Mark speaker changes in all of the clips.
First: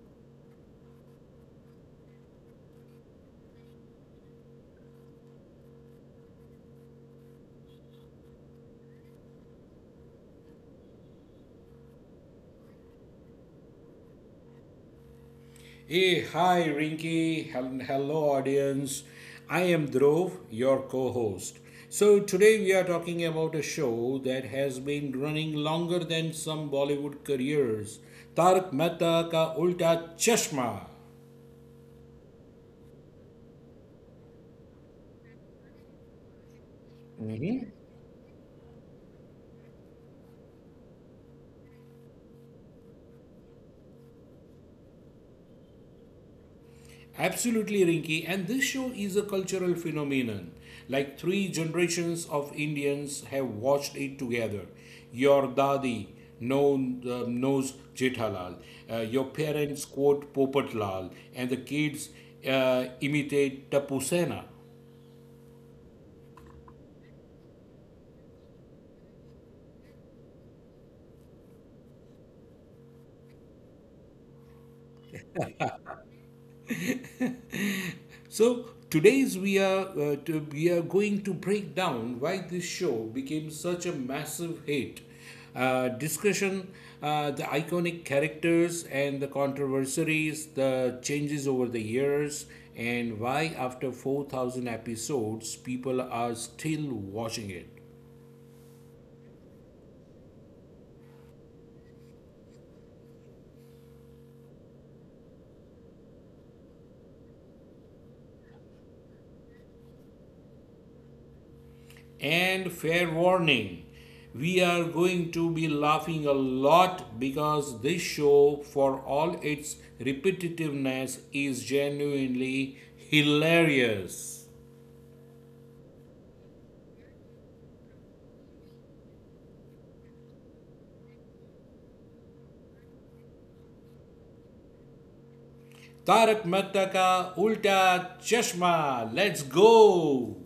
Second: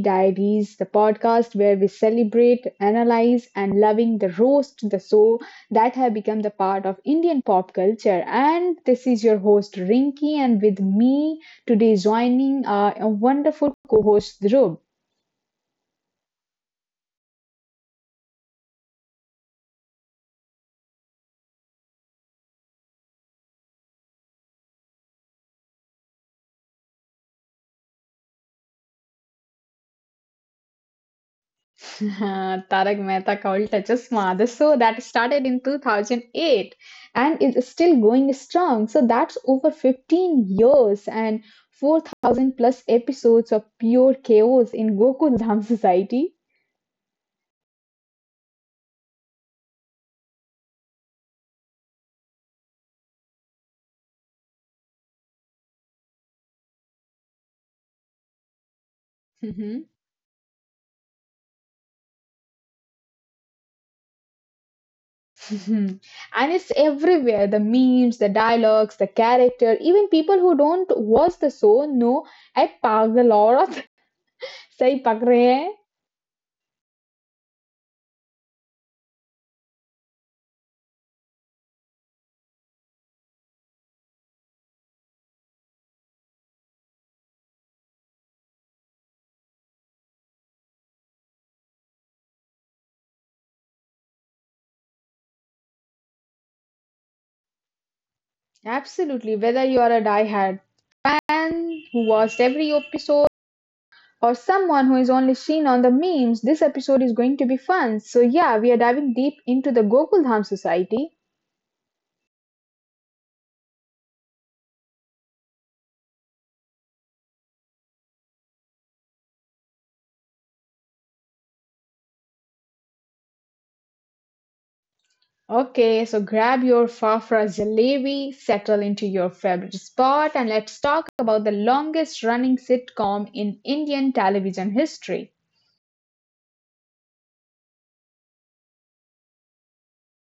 Speaker 1: Diaries, the podcast where we celebrate, analyze, and loving the roast, the show that have become the part of Indian pop culture. And this is your host, Rinki, and with me today joining a wonderful co host, Dhruv.
Speaker 2: Hey, hi, Rinky, and hello, audience. I am Dhruv, your co host. So, today we are talking about a show that has been running longer than some Bollywood careers. Tarak Mehta Ka Ulta Chashma.
Speaker 1: Tarak Mehta Ka Ulta Chashma, the show that started in 2008 and is still going strong. So that's over 15 years and 4,000 plus episodes of pure chaos in Gokuldham society.
Speaker 2: Absolutely, Rinki, and this show is a cultural phenomenon. Like three generations of Indians have watched it together. Your dadi knows Jethalal. Your parents
Speaker 1: Mhm.
Speaker 2: quote Popatlal, and the kids imitate Tapu Sena.
Speaker 1: Mhm. And it's everywhere, the memes, the dialogues, the character, even people who don't watch the show know I पागल औरत सही पकड़े हैं.
Speaker 2: So today's we are to, we are going to break down why this show became such a massive hit. Uh, discussion, the iconic characters and the controversies, the changes over the years, and why after 4,000 episodes people are still watching it.
Speaker 1: Absolutely, whether you are a die-hard fan who watched every episode or someone who is only seen on the memes, this episode is going to be fun. So, yeah, we are diving deep into the Gokuldham Society.
Speaker 2: And fair warning, we are going to be laughing a lot because this show, for all its repetitiveness, is genuinely hilarious.
Speaker 1: Okay, so grab your Fafra Jalebi, settle into your favorite spot, and let's talk about the longest running sitcom in Indian television history.
Speaker 2: Tarak Mehta ka Ulta Chashma. Let's go!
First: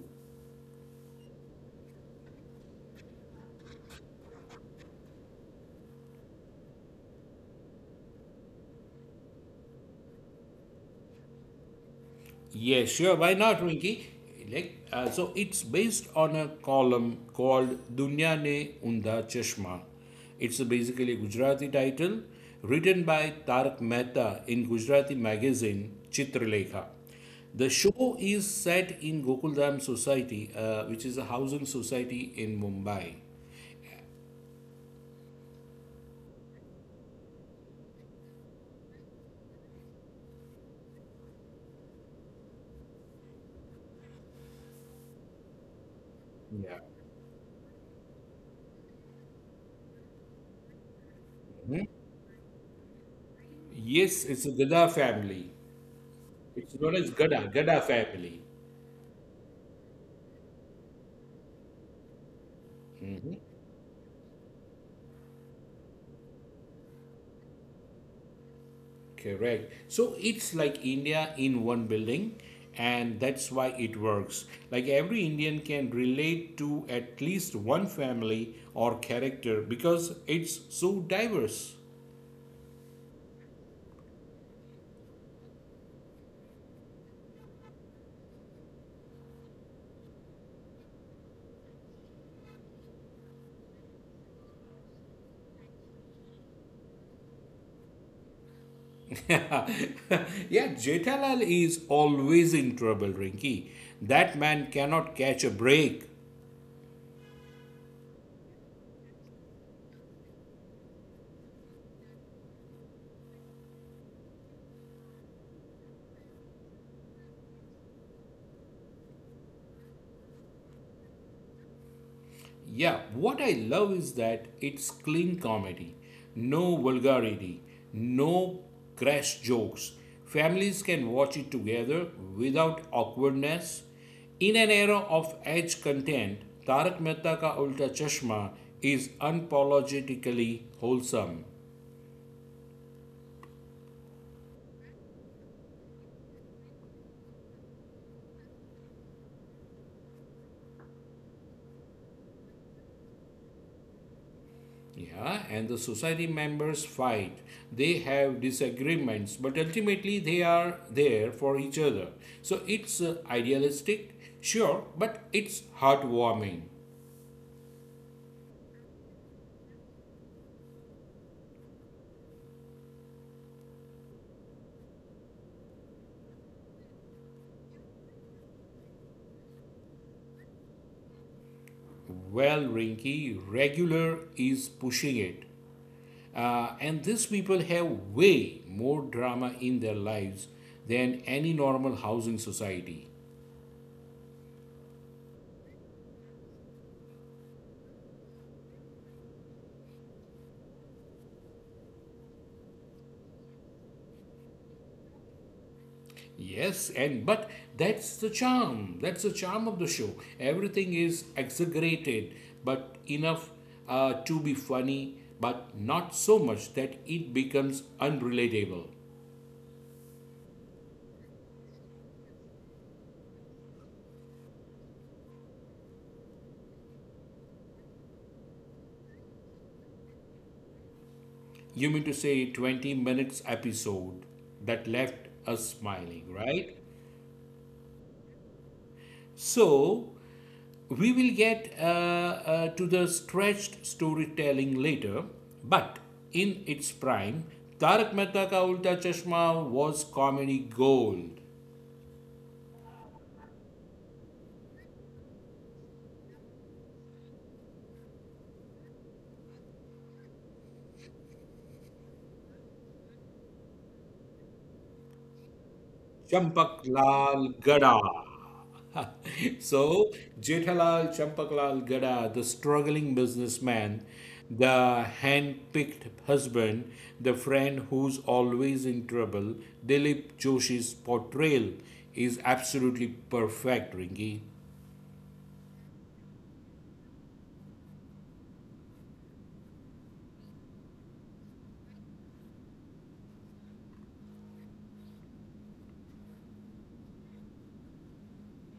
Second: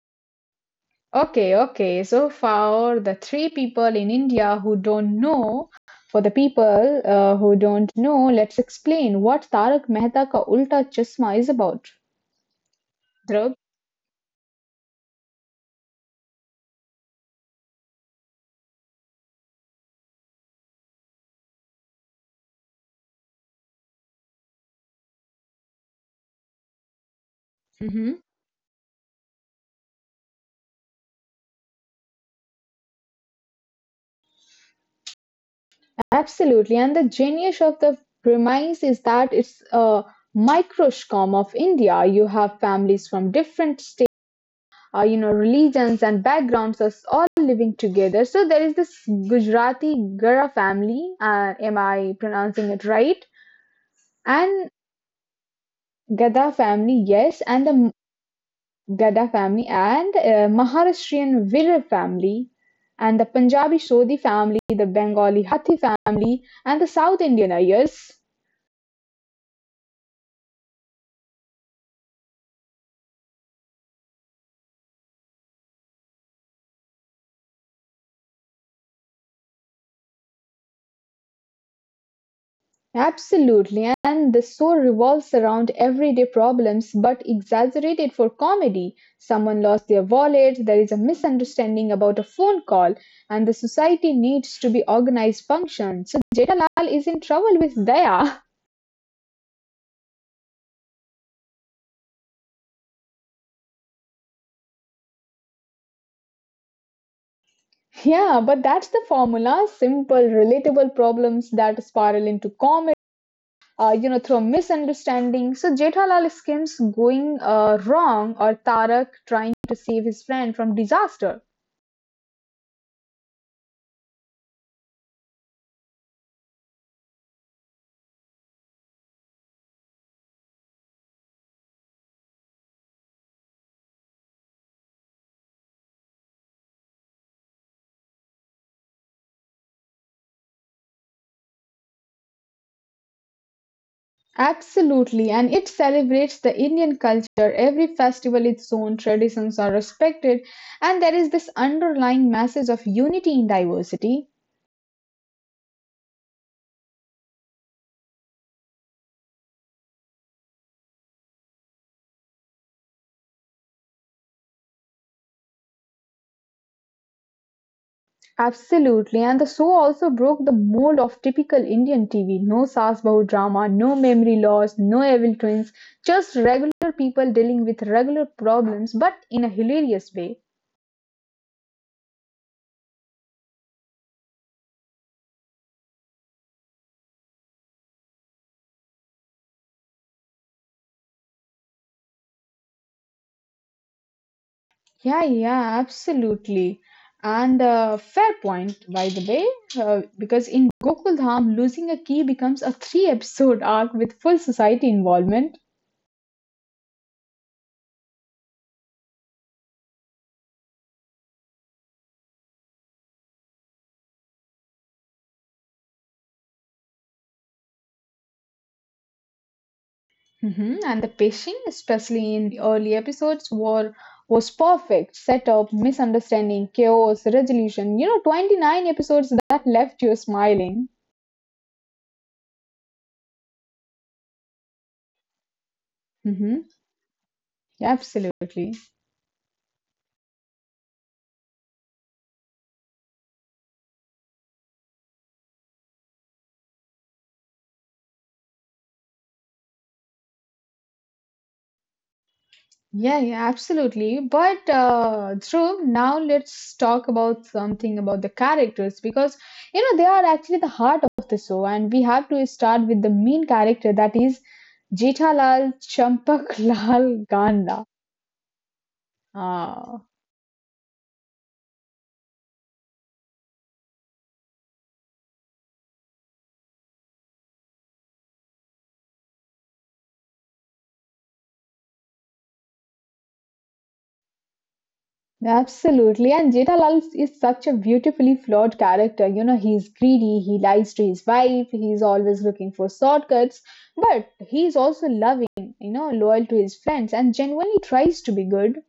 Speaker 1: Okay, okay, so for the three people in India who don't know, for the people who don't know, let's explain what Tarak Mehta Ka Ulta Chasma is about.
Speaker 2: Yeah, sure. Why
Speaker 1: Dhruv?
Speaker 2: not, Rinki? So it's based on a column called Dunya Ne Unda Chashma. It's a basically a Gujarati title written by Tarak Mehta in Gujarati magazine Chitralekha. The show is set in Gokuldam Society, which is a housing society in Mumbai.
Speaker 1: Absolutely, and the genius of the premise is that it's a microcosm of India. You have families from different states, you know, religions and
Speaker 2: Yeah.
Speaker 1: backgrounds us all living together. So there is this Gujarati Gara family. Am I pronouncing it right?
Speaker 2: Yes, it's a
Speaker 1: And
Speaker 2: Gada family.
Speaker 1: Gada
Speaker 2: It's
Speaker 1: family,
Speaker 2: known as
Speaker 1: yes,
Speaker 2: Gada,
Speaker 1: and
Speaker 2: Gada
Speaker 1: the
Speaker 2: family.
Speaker 1: Gada family and Maharashtrian Virar family, and the Punjabi Sodhi family, the Bengali Hathi family, and the South Indian Ayers.
Speaker 2: Correct. So it's like India in one building, and that's why it works. Like every Indian can relate to at least one family or character because it's so diverse.
Speaker 1: Absolutely, and the show revolves around everyday problems but exaggerated for comedy. Someone lost their wallet, there is a misunderstanding about a phone call, and the society needs to be organized function. So Jetalal is in trouble with Daya.
Speaker 2: Yeah, Jethalal is always in trouble, Rinki. That man cannot catch a break.
Speaker 1: Yeah, but that's the formula, simple, relatable problems that spiral into comedy, you know, through a misunderstanding. So Jethalal schemes going wrong or Tarak trying to save his friend from disaster.
Speaker 2: Yeah, what I love is that it's clean comedy. No vulgarity, no crass jokes. Families can watch it together without awkwardness. In an era of edge content, Tarak Mehta Ka Ulta Chashma is unapologetically wholesome.
Speaker 1: Absolutely, and it celebrates the Indian culture. Every festival, its own traditions are respected, and there is this underlying message of unity in diversity.
Speaker 2: Yeah, and the society members fight. They have disagreements, but ultimately they are there for each other. So it's idealistic, sure, but it's heartwarming.
Speaker 1: Absolutely, and the show also broke the mold of typical Indian TV. No Saas Bahu drama, no memory loss, no evil twins, just regular people dealing with regular problems, but in a hilarious way.
Speaker 2: Well, Rinky, regular is pushing it. And these people have way more drama in their lives than any normal housing society.
Speaker 1: Yeah, yeah, absolutely. And fair point, by the way, because in Gokuldham, losing a key becomes a three-episode arc with full society involvement.
Speaker 2: Yes, and but that's the charm. That's the charm of the show. Everything is exaggerated, but enough to be funny, but not so much that it becomes unrelatable.
Speaker 1: Hmm. And the pacing, especially in the early episodes, were was perfect. Setup, misunderstanding, chaos, resolution. You know, 29 episodes that left you smiling.
Speaker 2: You mean to say 20 minutes episode that left us smiling,
Speaker 1: Hmm.
Speaker 2: right?
Speaker 1: Absolutely.
Speaker 2: So we will get to the stretched storytelling later, but in its prime, Tarak Mehta Ka Ulta Chashma was comedy gold.
Speaker 1: Yeah, yeah, absolutely. But Dhruv, now let's talk about something about the characters because you know they are actually the heart of the show, and we have to start with the main character, that is Jethalal
Speaker 2: Champak
Speaker 1: Champaklal
Speaker 2: Lal
Speaker 1: Ganda.
Speaker 2: Gada.
Speaker 1: Ah,
Speaker 2: So, Jethalal Champaklal Gada, the struggling businessman, the hand picked husband, the friend who's always in trouble, Dilip Joshi's portrayal is absolutely perfect, Ringy.
Speaker 1: absolutely. And Jethalal is such a beautifully flawed character. You know, he's greedy, he lies to his wife, he's always looking for shortcuts, but he's also loving, you know, loyal to his friends, and genuinely tries to be good.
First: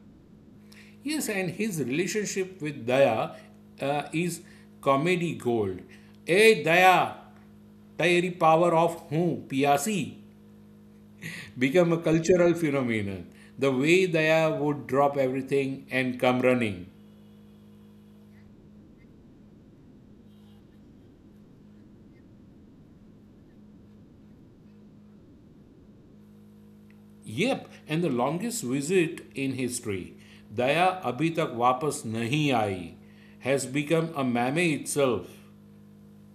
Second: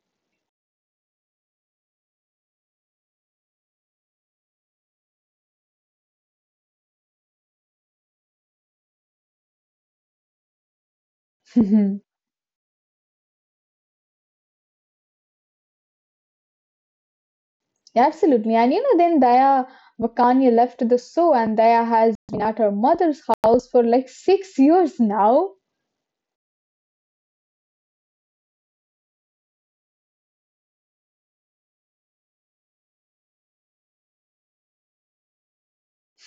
Speaker 2: Yes, and his relationship with Daya is comedy gold. Hey, Daya, तेरी power of हूँ पियासी become a
Speaker 1: Mhm.
Speaker 2: cultural phenomenon. The way Daya would drop everything and come running.
Speaker 1: Absolutely. And you know, then Daya Vakania left the show, and Daya has been at her mother's house for like six years now.
Speaker 2: Yep, and the longest visit in history, Daya abhi tak wapas nahi aayi, has become a meme itself.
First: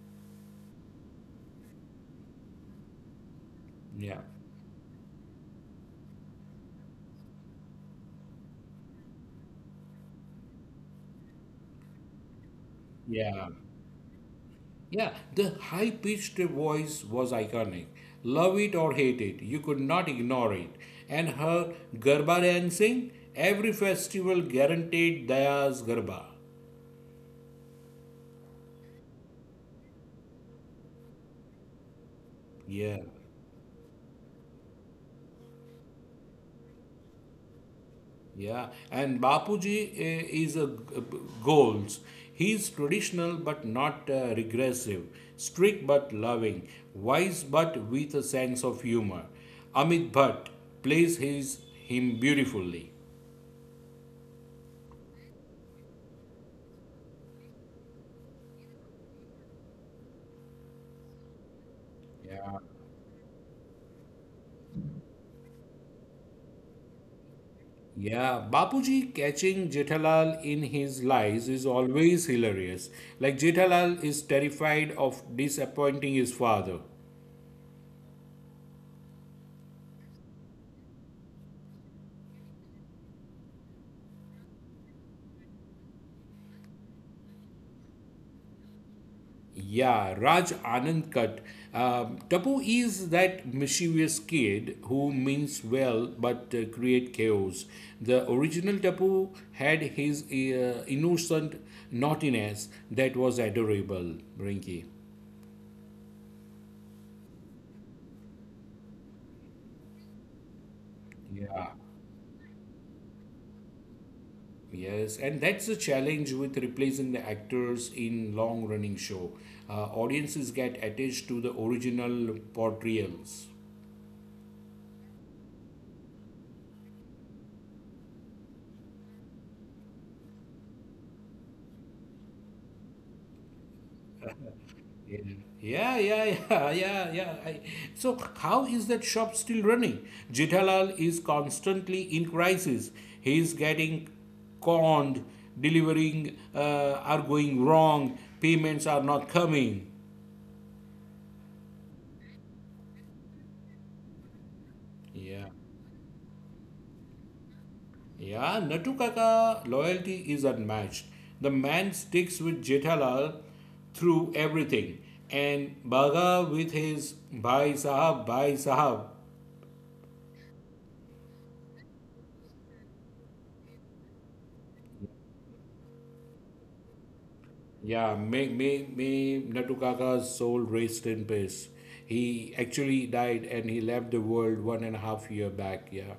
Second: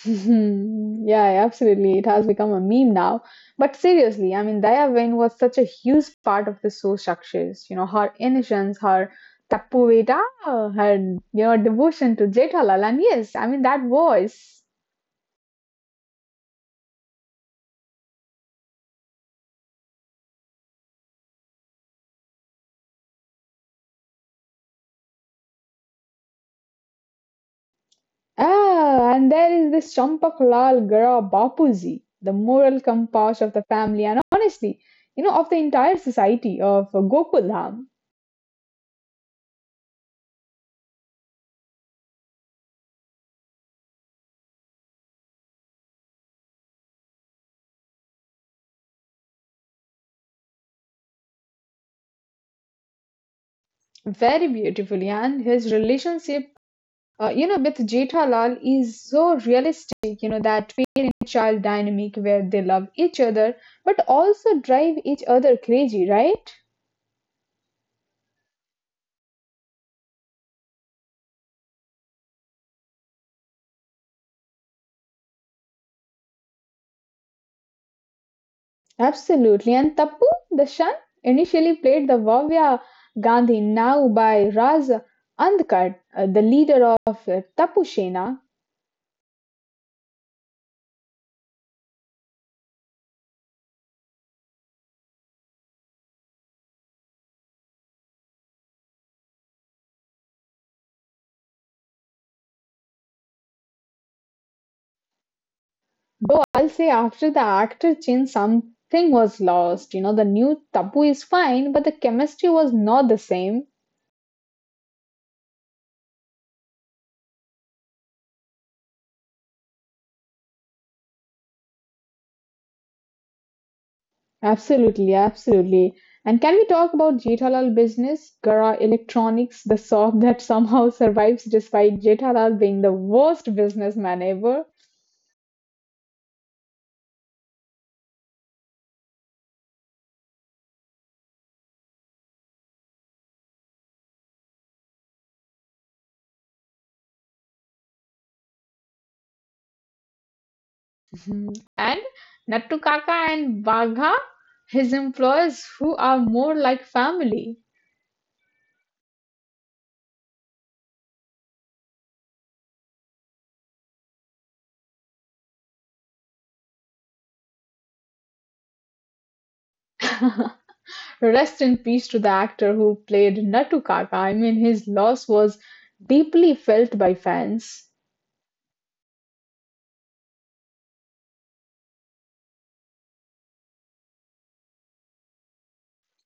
Speaker 1: Mhm. Yeah, absolutely. It has become a meme now. But
Speaker 2: Yeah,
Speaker 1: seriously, I mean, Daya Vain was such a huge part of the show structures. You know, her innocence, her tapuveta, her, you know, devotion to Jethalal. And yes, I
Speaker 2: yeah,
Speaker 1: mean, that voice.
Speaker 2: yeah. The high pitched voice was iconic. Love it or hate it, you could not ignore it. And her garba dancing, every festival guaranteed Daya's garba.
Speaker 1: Ah, and there is this Champak Lal Gara Bapuji, the moral
Speaker 2: Yeah.
Speaker 1: compass of the family and honestly, you know, of the entire society of Gokuldham,
Speaker 2: Yeah, and Bapuji is goals. He's traditional but not regressive, strict but loving, wise but with a sense of humor. Amit Bhatt plays his him beautifully.
Speaker 1: very beautifully. And his relationship, you know, with Jethalal is so realistic, you know, that parent-child dynamic where
Speaker 2: Yeah.
Speaker 1: they love each other but also drive each other crazy, right?
Speaker 2: Yeah, Bapuji catching Jethalal in his lies is always hilarious. Like Jethalal is terrified of disappointing his father.
Speaker 1: Absolutely. And Tapu, the initially played the Vavya Gandhi, now by Raj Andkar, the leader of Tappu Sena.
Speaker 2: Yeah, Raj Anand Kat. Tapu is that mischievous kid who means well but create chaos. The original Tapu had his innocent naughtiness that was adorable, Rinki.
Speaker 1: Though I'll say after the actor change, something was lost. You know, the new Tapu is
Speaker 2: Yeah,
Speaker 1: fine, but the chemistry was not the same.
Speaker 2: yes, and that's the challenge with replacing the actors in long-running show. Audiences get attached to the original portrayals.
Speaker 1: Absolutely, absolutely. And can we talk about Jethalal business, Gara Electronics, the shop that somehow survives despite Jethalal being the worst businessman ever?
Speaker 2: Yeah, yeah, yeah, yeah, yeah. I, so, how is that shop still running? Jethalal is constantly in crisis. He is getting conned, delivering are going wrong, payments are not coming.
Speaker 1: Mhm. And Nattukaka and Bagha, his
Speaker 2: Yeah,
Speaker 1: employees who are more like family.
Speaker 2: yeah, Natu Kaka loyalty is unmatched. The man sticks with Jethalal through everything. And Baga with his Bhai Sahab, Bhai Sahab
Speaker 1: Rest in peace to the actor who played Nattukaka. I mean, his loss was deeply felt by fans.
Speaker 2: Yeah, May Natukaka's soul rest in peace. He actually died and he left the world 1.5 year back. Yeah.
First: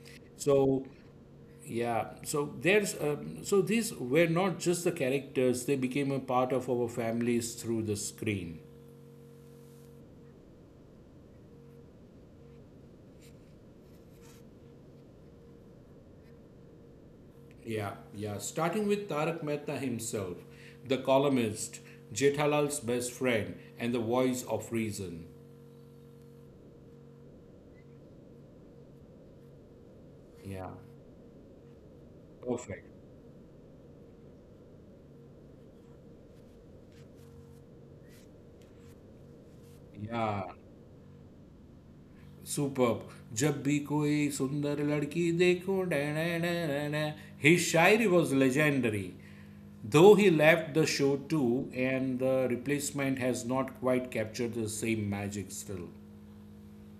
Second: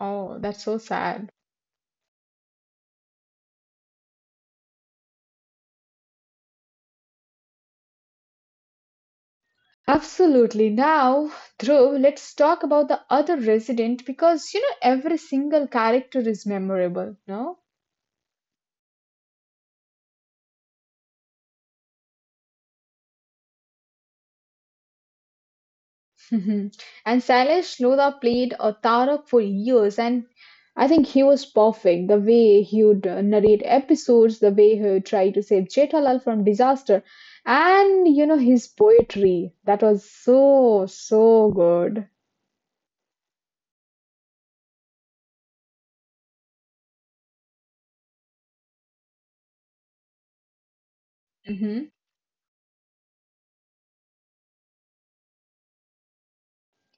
Speaker 1: Oh, that's so
Speaker 2: So
Speaker 1: sad.
Speaker 2: yeah, so there's these were not just the characters; they became a part of our families through the screen.
Speaker 1: Absolutely. Now, Dhruv, let's talk about the other resident because you know every single character is memorable, no?
Speaker 2: Yeah, yeah. Starting with Tarak Mehta himself, the columnist, Jethalal's best friend, and the voice of reason.
Speaker 1: Mhm. And Sailesh Lodha played a Tarak for years, and
Speaker 2: Yeah,
Speaker 1: I think he was perfect. The way he
Speaker 2: perfect.
Speaker 1: would narrate episodes, the way he would try to save Jetalal from disaster, and you know his poetry. That was
Speaker 2: Yeah,
Speaker 1: so good.
Speaker 2: Super जब भी कोई सुंदर लड़की देखो डे, his शायरी was legendary though he left the show too
Speaker 1: Hmm.
Speaker 2: and the replacement has not quite captured the same magic still.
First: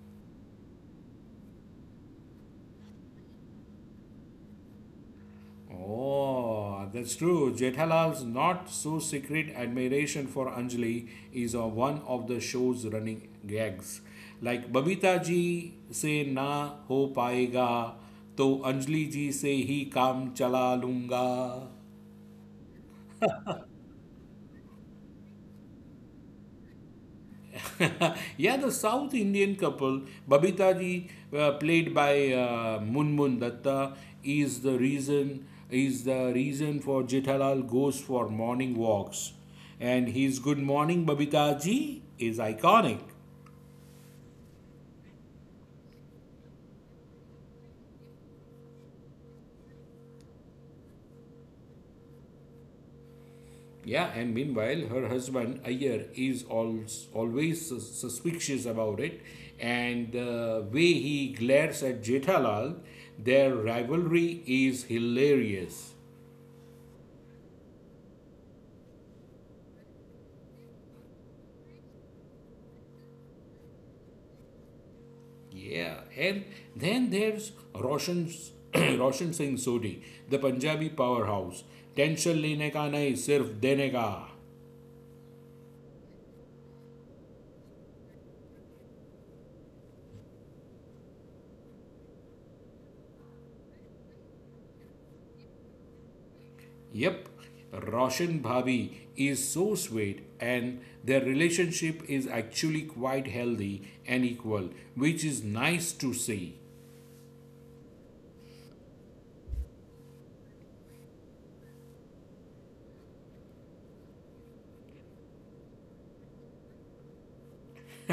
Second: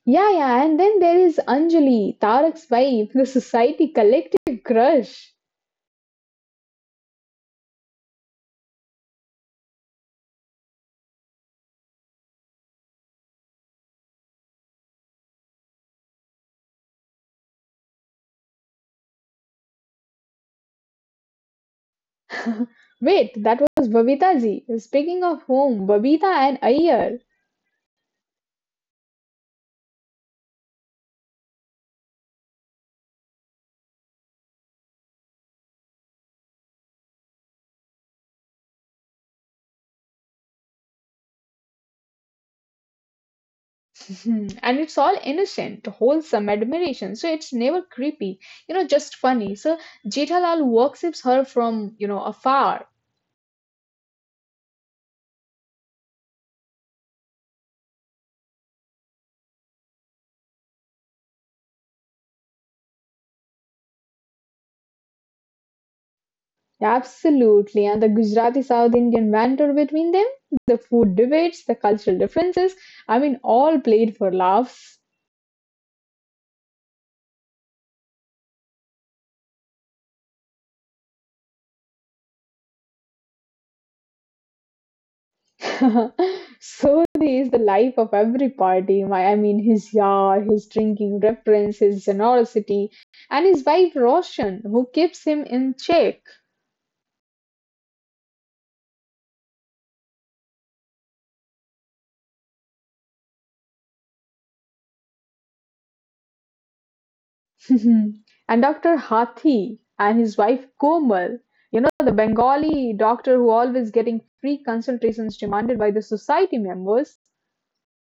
Speaker 1: Yeah, yeah. And then there is Anjali, Tarak's wife, the society collective crush.
Speaker 2: Oh, that's true. Jethalal's not so secret admiration for Anjali is one of the show's running gags. Like Babita ji se na ho paega, to Anjali ji se hi kaam chala lunga.
Speaker 1: Wait, that was Babita ji. Speaking of whom, Babita and Iyer.
Speaker 2: Yeah, the South Indian couple, Babita ji, played by Munmun Datta, is the reason for Jethalal goes for morning walks, and his "Good morning, Babita ji" is iconic.
Speaker 1: Mhm. And it's all innocent, wholesome admiration. So it's never creepy, you know, just funny. So Jethalal worships her from, you know, afar.
Speaker 2: Yeah, and meanwhile, her husband Ayer is always, always suspicious about it, and the way he glares at Jethalal, their rivalry is hilarious.
Speaker 1: Absolutely. And the Gujarati South Indian banter between them, the food debates, the cultural differences, I mean, all played for laughs.
Speaker 2: Yeah, and then there's Roshan Roshan Singh Sodhi, the Punjabi powerhouse. Tension lene ka nahi, sirf dene ka.
Speaker 1: So is the life of every party. My, I mean, his yar, his drinking reference, his generosity, and his wife Roshan, who keeps him in check.
Speaker 2: Yep, Roshan Bhabi is so sweet, and their relationship is actually quite healthy and equal, which is nice to see.
Speaker 1: Mhm. And Dr. Hathi and his wife Komal, you know, the Bengali doctor who always getting free consultations demanded by the society members.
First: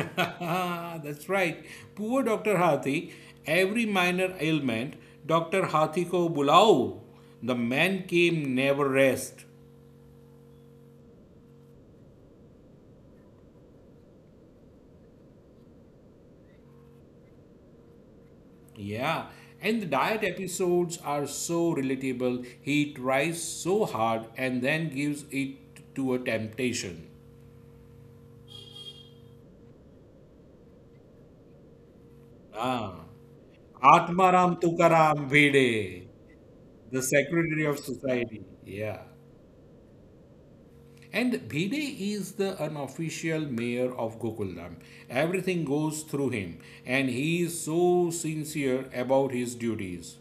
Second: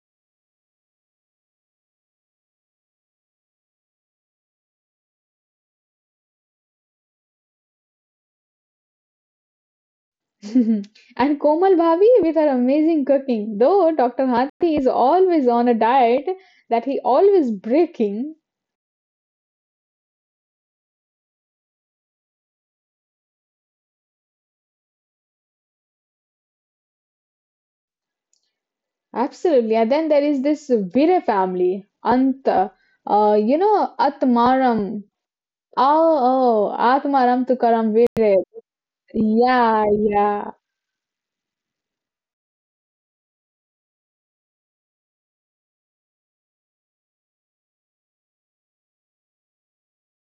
Speaker 2: That's right. Poor Dr. Hathi, every minor ailment, Dr. Hathi ko bulao. The man came never rest.
Speaker 1: And Komal Bhavi with her amazing cooking, though Dr. Hathi is always on a diet that he always breaking.
Speaker 2: Yeah, and the diet episodes are so relatable. He tries so hard and then gives it to a temptation.
Speaker 1: Absolutely. And then there is this Vire family, Anta,
Speaker 2: Ah.
Speaker 1: you know,
Speaker 2: Atmaram
Speaker 1: Atmaram.
Speaker 2: Tukaram Bhide,
Speaker 1: Oh, oh,
Speaker 2: the
Speaker 1: Atmaram
Speaker 2: Secretary of
Speaker 1: Tukaram Vire.
Speaker 2: Society. Yeah.
Speaker 1: Yeah, yeah.
Speaker 2: And Bhide is the unofficial mayor of Gokuldam. Everything goes through him, and he is so sincere about his duties.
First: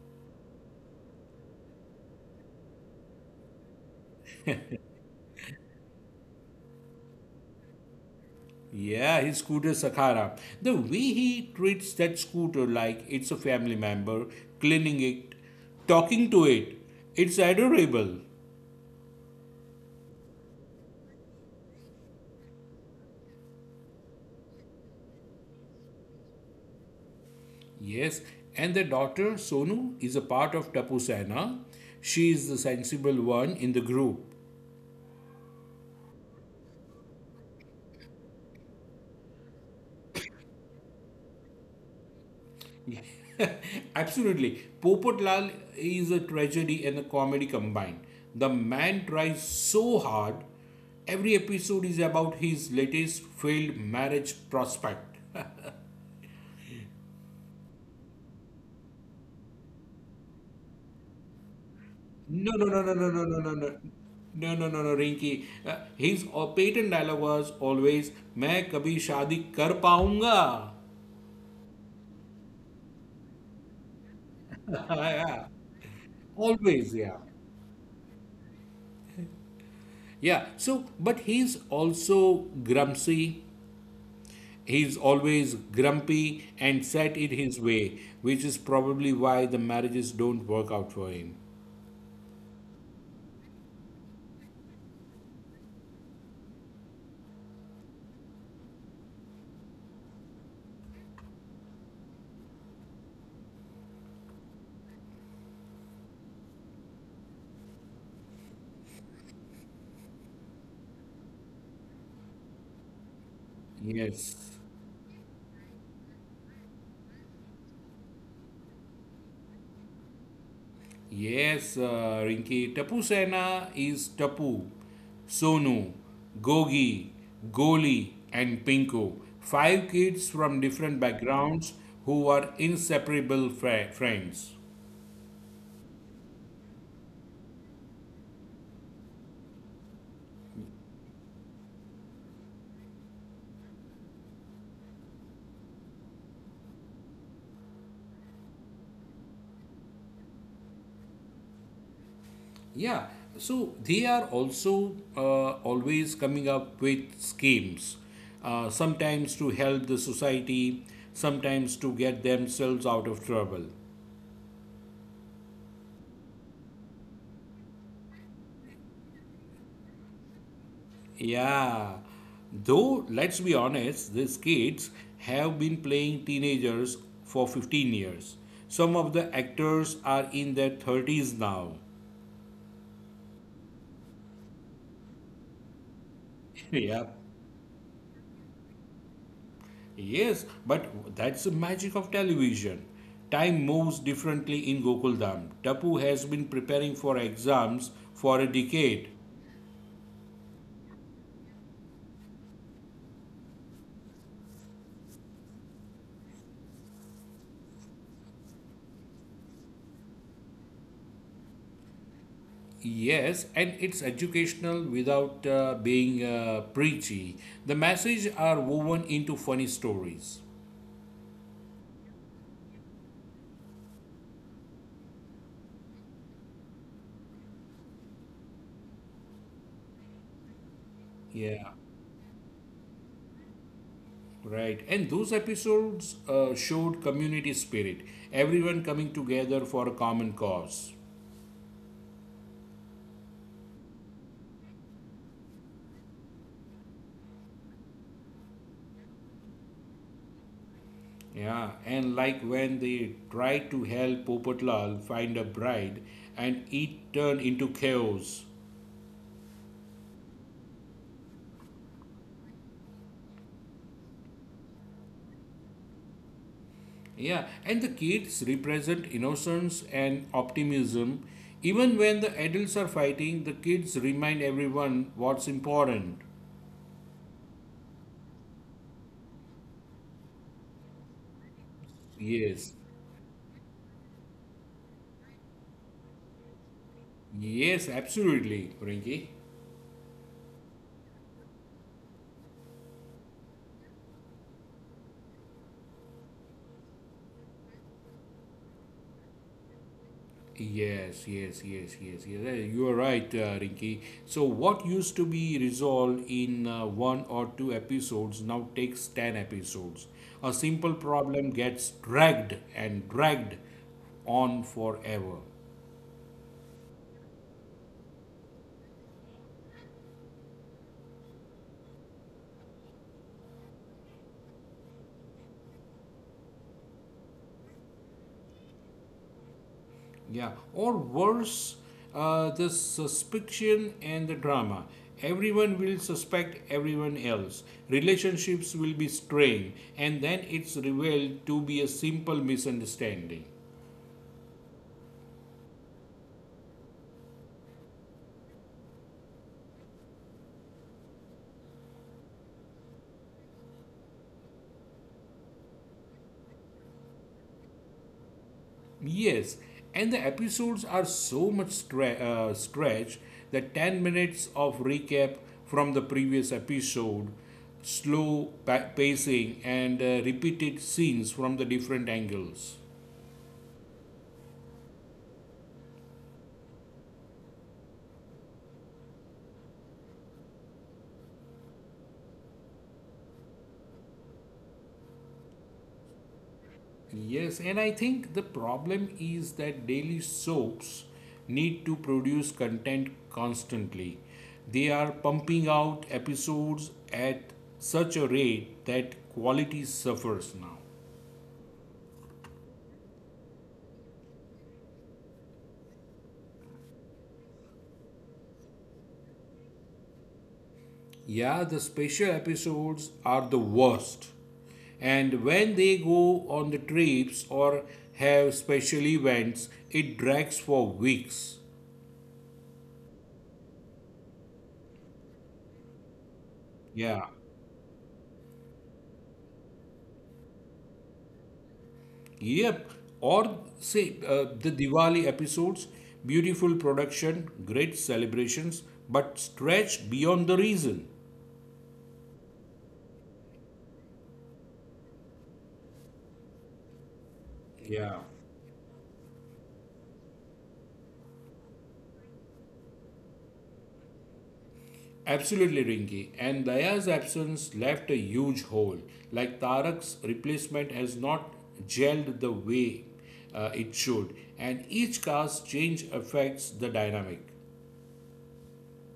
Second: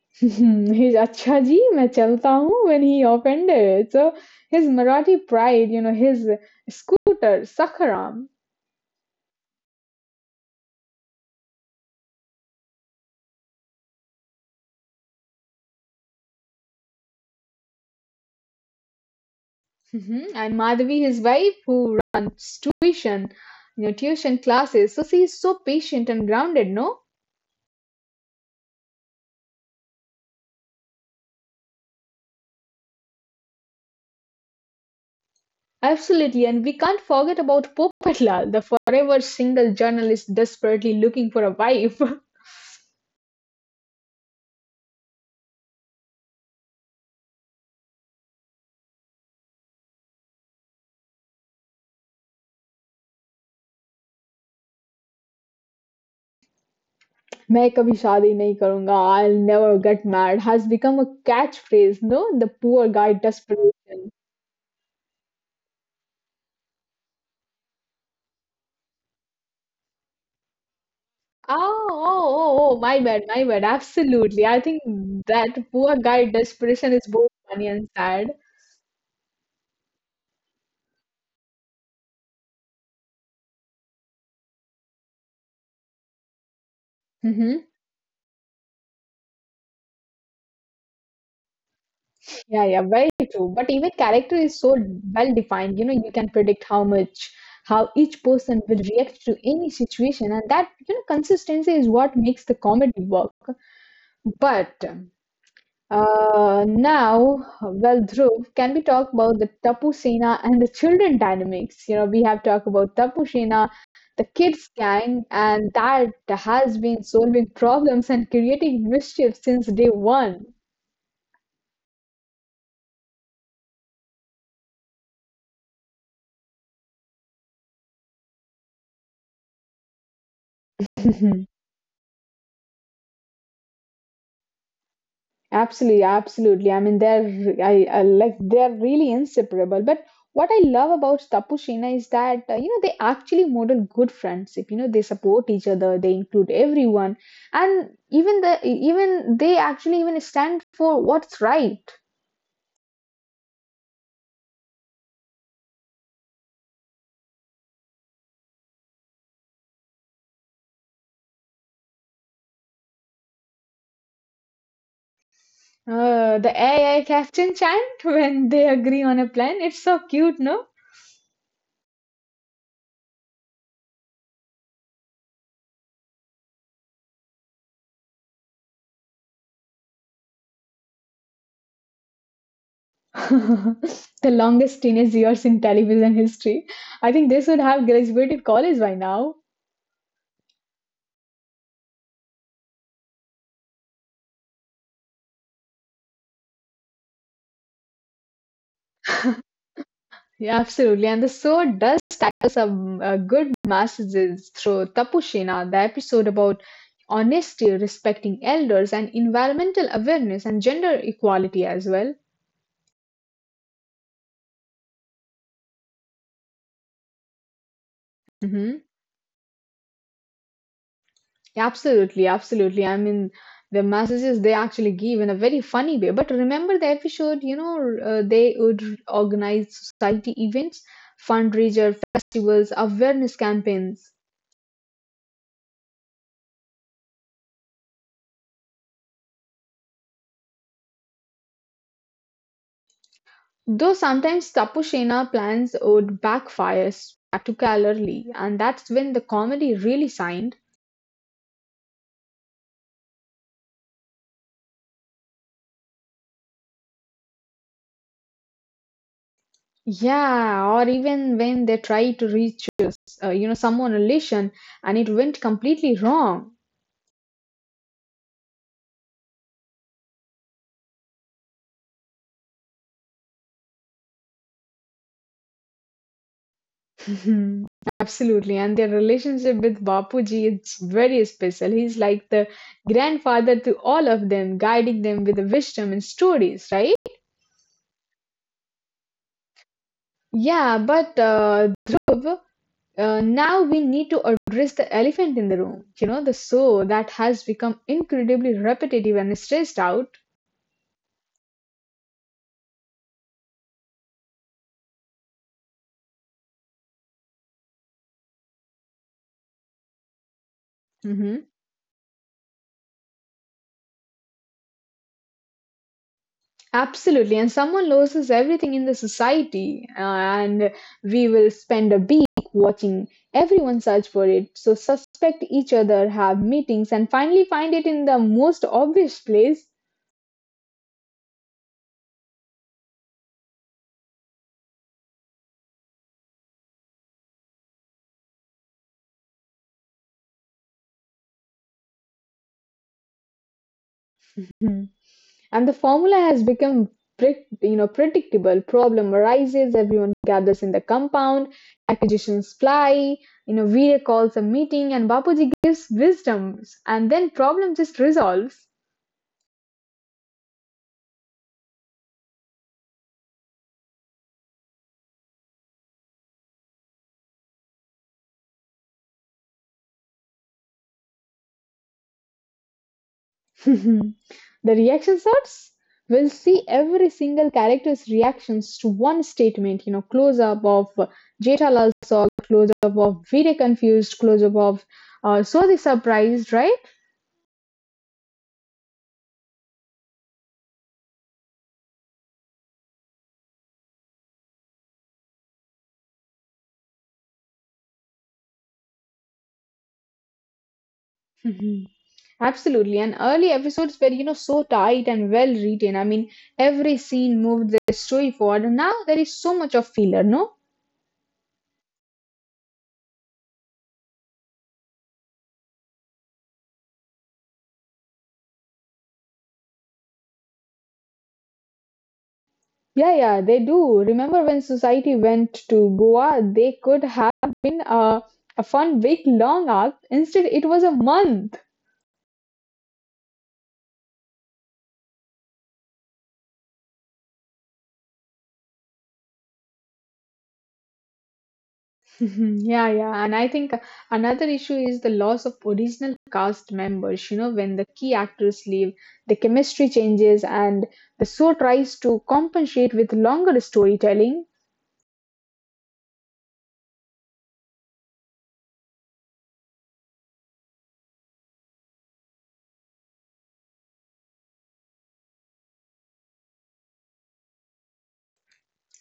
Speaker 1: He's "Acha ji, main chalta hoon" when he offended. So his Marathi pride, you know, his scooter, Sakharam.
Speaker 2: Yeah, his scooter Sakara. The way he treats that scooter like it's a family member, cleaning it, talking to it, it's adorable.
Speaker 1: Mhm. And Madhavi, his wife, who runs tuition, you know, tuition classes. So she is so patient and grounded, no?
Speaker 2: Yes, and the daughter Sonu is a part of Tapu Sena. She is the sensible one in the group.
Speaker 1: Absolutely, and we can't forget about Popatlal, the forever single journalist desperately looking for a wife.
Speaker 2: Absolutely. Popat Lal is a tragedy and a comedy combined. The man tries so hard. Every episode is about his latest failed marriage prospect.
Speaker 1: मैं कभी शादी नहीं करूंगा I never get mad has become a catch phrase no
Speaker 2: No,
Speaker 1: the
Speaker 2: no, no, no,
Speaker 1: poor
Speaker 2: no,
Speaker 1: guy
Speaker 2: no, no, no, no.
Speaker 1: Desperation.
Speaker 2: No, no, no, no, Rinky. His patent dialogue was always, मैं कभी शादी कर पाऊंगा.
Speaker 1: Oh, oh, oh, oh, my bad, my bad. Absolutely. I think
Speaker 2: Yeah.
Speaker 1: that poor guy desperation
Speaker 2: Always,
Speaker 1: is
Speaker 2: yeah.
Speaker 1: both funny and sad.
Speaker 2: Yeah, so, but he's also grumpy. He's always grumpy and set in his
Speaker 1: Mm-hmm.
Speaker 2: way, which is probably why the marriages don't work out for him.
Speaker 1: Yeah, yeah, very true. But even character is so well defined, you know, you can predict how much, how each person will react to any situation, and that, you know, consistency is what makes the comedy work. But uh, now, well, Dhruv, can we talk about the Tapu Sena and the children dynamics? You know, we have talked about Tapu Sena, the
Speaker 2: Yes.
Speaker 1: kids gang, and that has been solving problems and creating mischief since day one.
Speaker 2: Yes, Rinki. Tapu Sena is Tapu, Sonu, Gogi, Goli, and Pinko. Five kids from different backgrounds who were inseparable friends.
Speaker 1: Absolutely, absolutely. I mean, they're I like they're really inseparable. But what I love about Tapushina is that you know they actually model good friendship. You know, they support each other, they include everyone, and even they actually even stand for what's right.
Speaker 2: Yeah, so they are also always coming up with schemes, sometimes to help the society, sometimes to get themselves out of trouble.
Speaker 1: The AI captain chant when they agree on a plan. It's so cute, no?
Speaker 2: Yeah, though let's be honest, these kids have been playing teenagers for 15 years. Some of the actors are in their 30s now.
Speaker 1: The longest teenage years in television history.
Speaker 2: Yeah.
Speaker 1: I think they should have graduated college by now.
Speaker 2: Yes, but that's the magic of television. Time moves differently in Gokuldam. Tapu has been preparing for exams for a decade.
Speaker 1: Yeah, absolutely. And the show does tackle some good messages through Tapushina, the episode about honesty, respecting elders, and environmental awareness and gender equality as well.
Speaker 2: Yes, and it's educational without being preachy. The messages are
Speaker 1: Mm-hmm.
Speaker 2: woven into funny stories.
Speaker 1: Yeah, absolutely, absolutely. I mean, the messages they actually give in a very funny way. But remember the episode, you know, they would organize society events,
Speaker 2: Yeah.
Speaker 1: fundraiser, festivals, awareness campaigns.
Speaker 2: Right, and those episodes showed community spirit, everyone coming together for a common cause.
Speaker 1: Though sometimes tapu plans would backfire spectacularly, and that's when the comedy really shined.
Speaker 2: Yeah, and like when they tried to help Popotlal find a bride, and it turned into chaos.
Speaker 1: Yeah, or even when they tried to reach you know someone relation and it went completely wrong.
Speaker 2: Yeah, and the kids represent innocence and optimism. Even when the adults are fighting, the kids remind everyone what's important.
Speaker 1: Mhm. Absolutely, and their relationship with Bapuji is very special. He's like the
Speaker 2: Yes,
Speaker 1: grandfather to all of them, guiding them with the wisdom and stories, right?
Speaker 2: yes, absolutely, Rinki.
Speaker 1: Yeah, but Dhruv, uh, now we need to address the elephant in the room, you know, the show that has become incredibly repetitive and stressed out.
Speaker 2: Yes. You are right, Rinki. So, what used to be resolved in one or two episodes now takes 10 episodes. A simple problem
Speaker 1: Mhm.
Speaker 2: gets dragged and dragged on forever.
Speaker 1: Absolutely. And someone loses everything in the society, and we will spend a week watching everyone search for it. So, suspect each other, have meetings, and finally find it in the most obvious place.
Speaker 2: Yeah, or worse, the suspicion and the drama. Everyone will suspect everyone else. Relationships will be strained, and then it's revealed to be a simple misunderstanding.
Speaker 1: Mm-hmm. And the formula has become you know predictable. Problem arises, everyone gathers in the compound, accusations fly, you know, Veer calls a meeting and Bapuji gives wisdoms, and then problem just resolves.
Speaker 2: Yes, and the episodes are so much stretched that 10 minutes of recap from the previous episode, slow pacing, and repeated scenes from the different angles.
Speaker 1: The reaction starts. We'll see every single character's reactions to one statement, you know, close up of Jethalal Sog, close up of Veer confused, close up of Swazi surprised, right?
Speaker 2: Yes, and I think the problem is that daily soaps need to produce content constantly. They are pumping out episodes at such a rate that quality suffers now.
Speaker 1: Absolutely. And early episodes were, you know, so tight and well written. I mean, every scene moved the story forward. And now there is so much of filler, no?
Speaker 2: Yeah, the special episodes are the worst. And when they go on the trips or have special events, it drags for weeks.
Speaker 1: Yeah, yeah, they do. Remember when Society went to Goa, they could
Speaker 2: Yeah.
Speaker 1: have been a fun week long arc. Instead, it was a month.
Speaker 2: Yep. Or say the Diwali episodes, beautiful production, great celebrations, but stretched beyond the reason.
Speaker 1: Mhm. Yeah, yeah. And I think another issue is the loss of original cast members. You know, when the
Speaker 2: Yeah.
Speaker 1: key actors leave, the chemistry changes and the show tries to compensate with longer storytelling.
Speaker 2: Absolutely, Rinki. And Daya's absence left a huge hole. Like Tarak's replacement has not gelled the way it should, and each cast change affects the dynamic.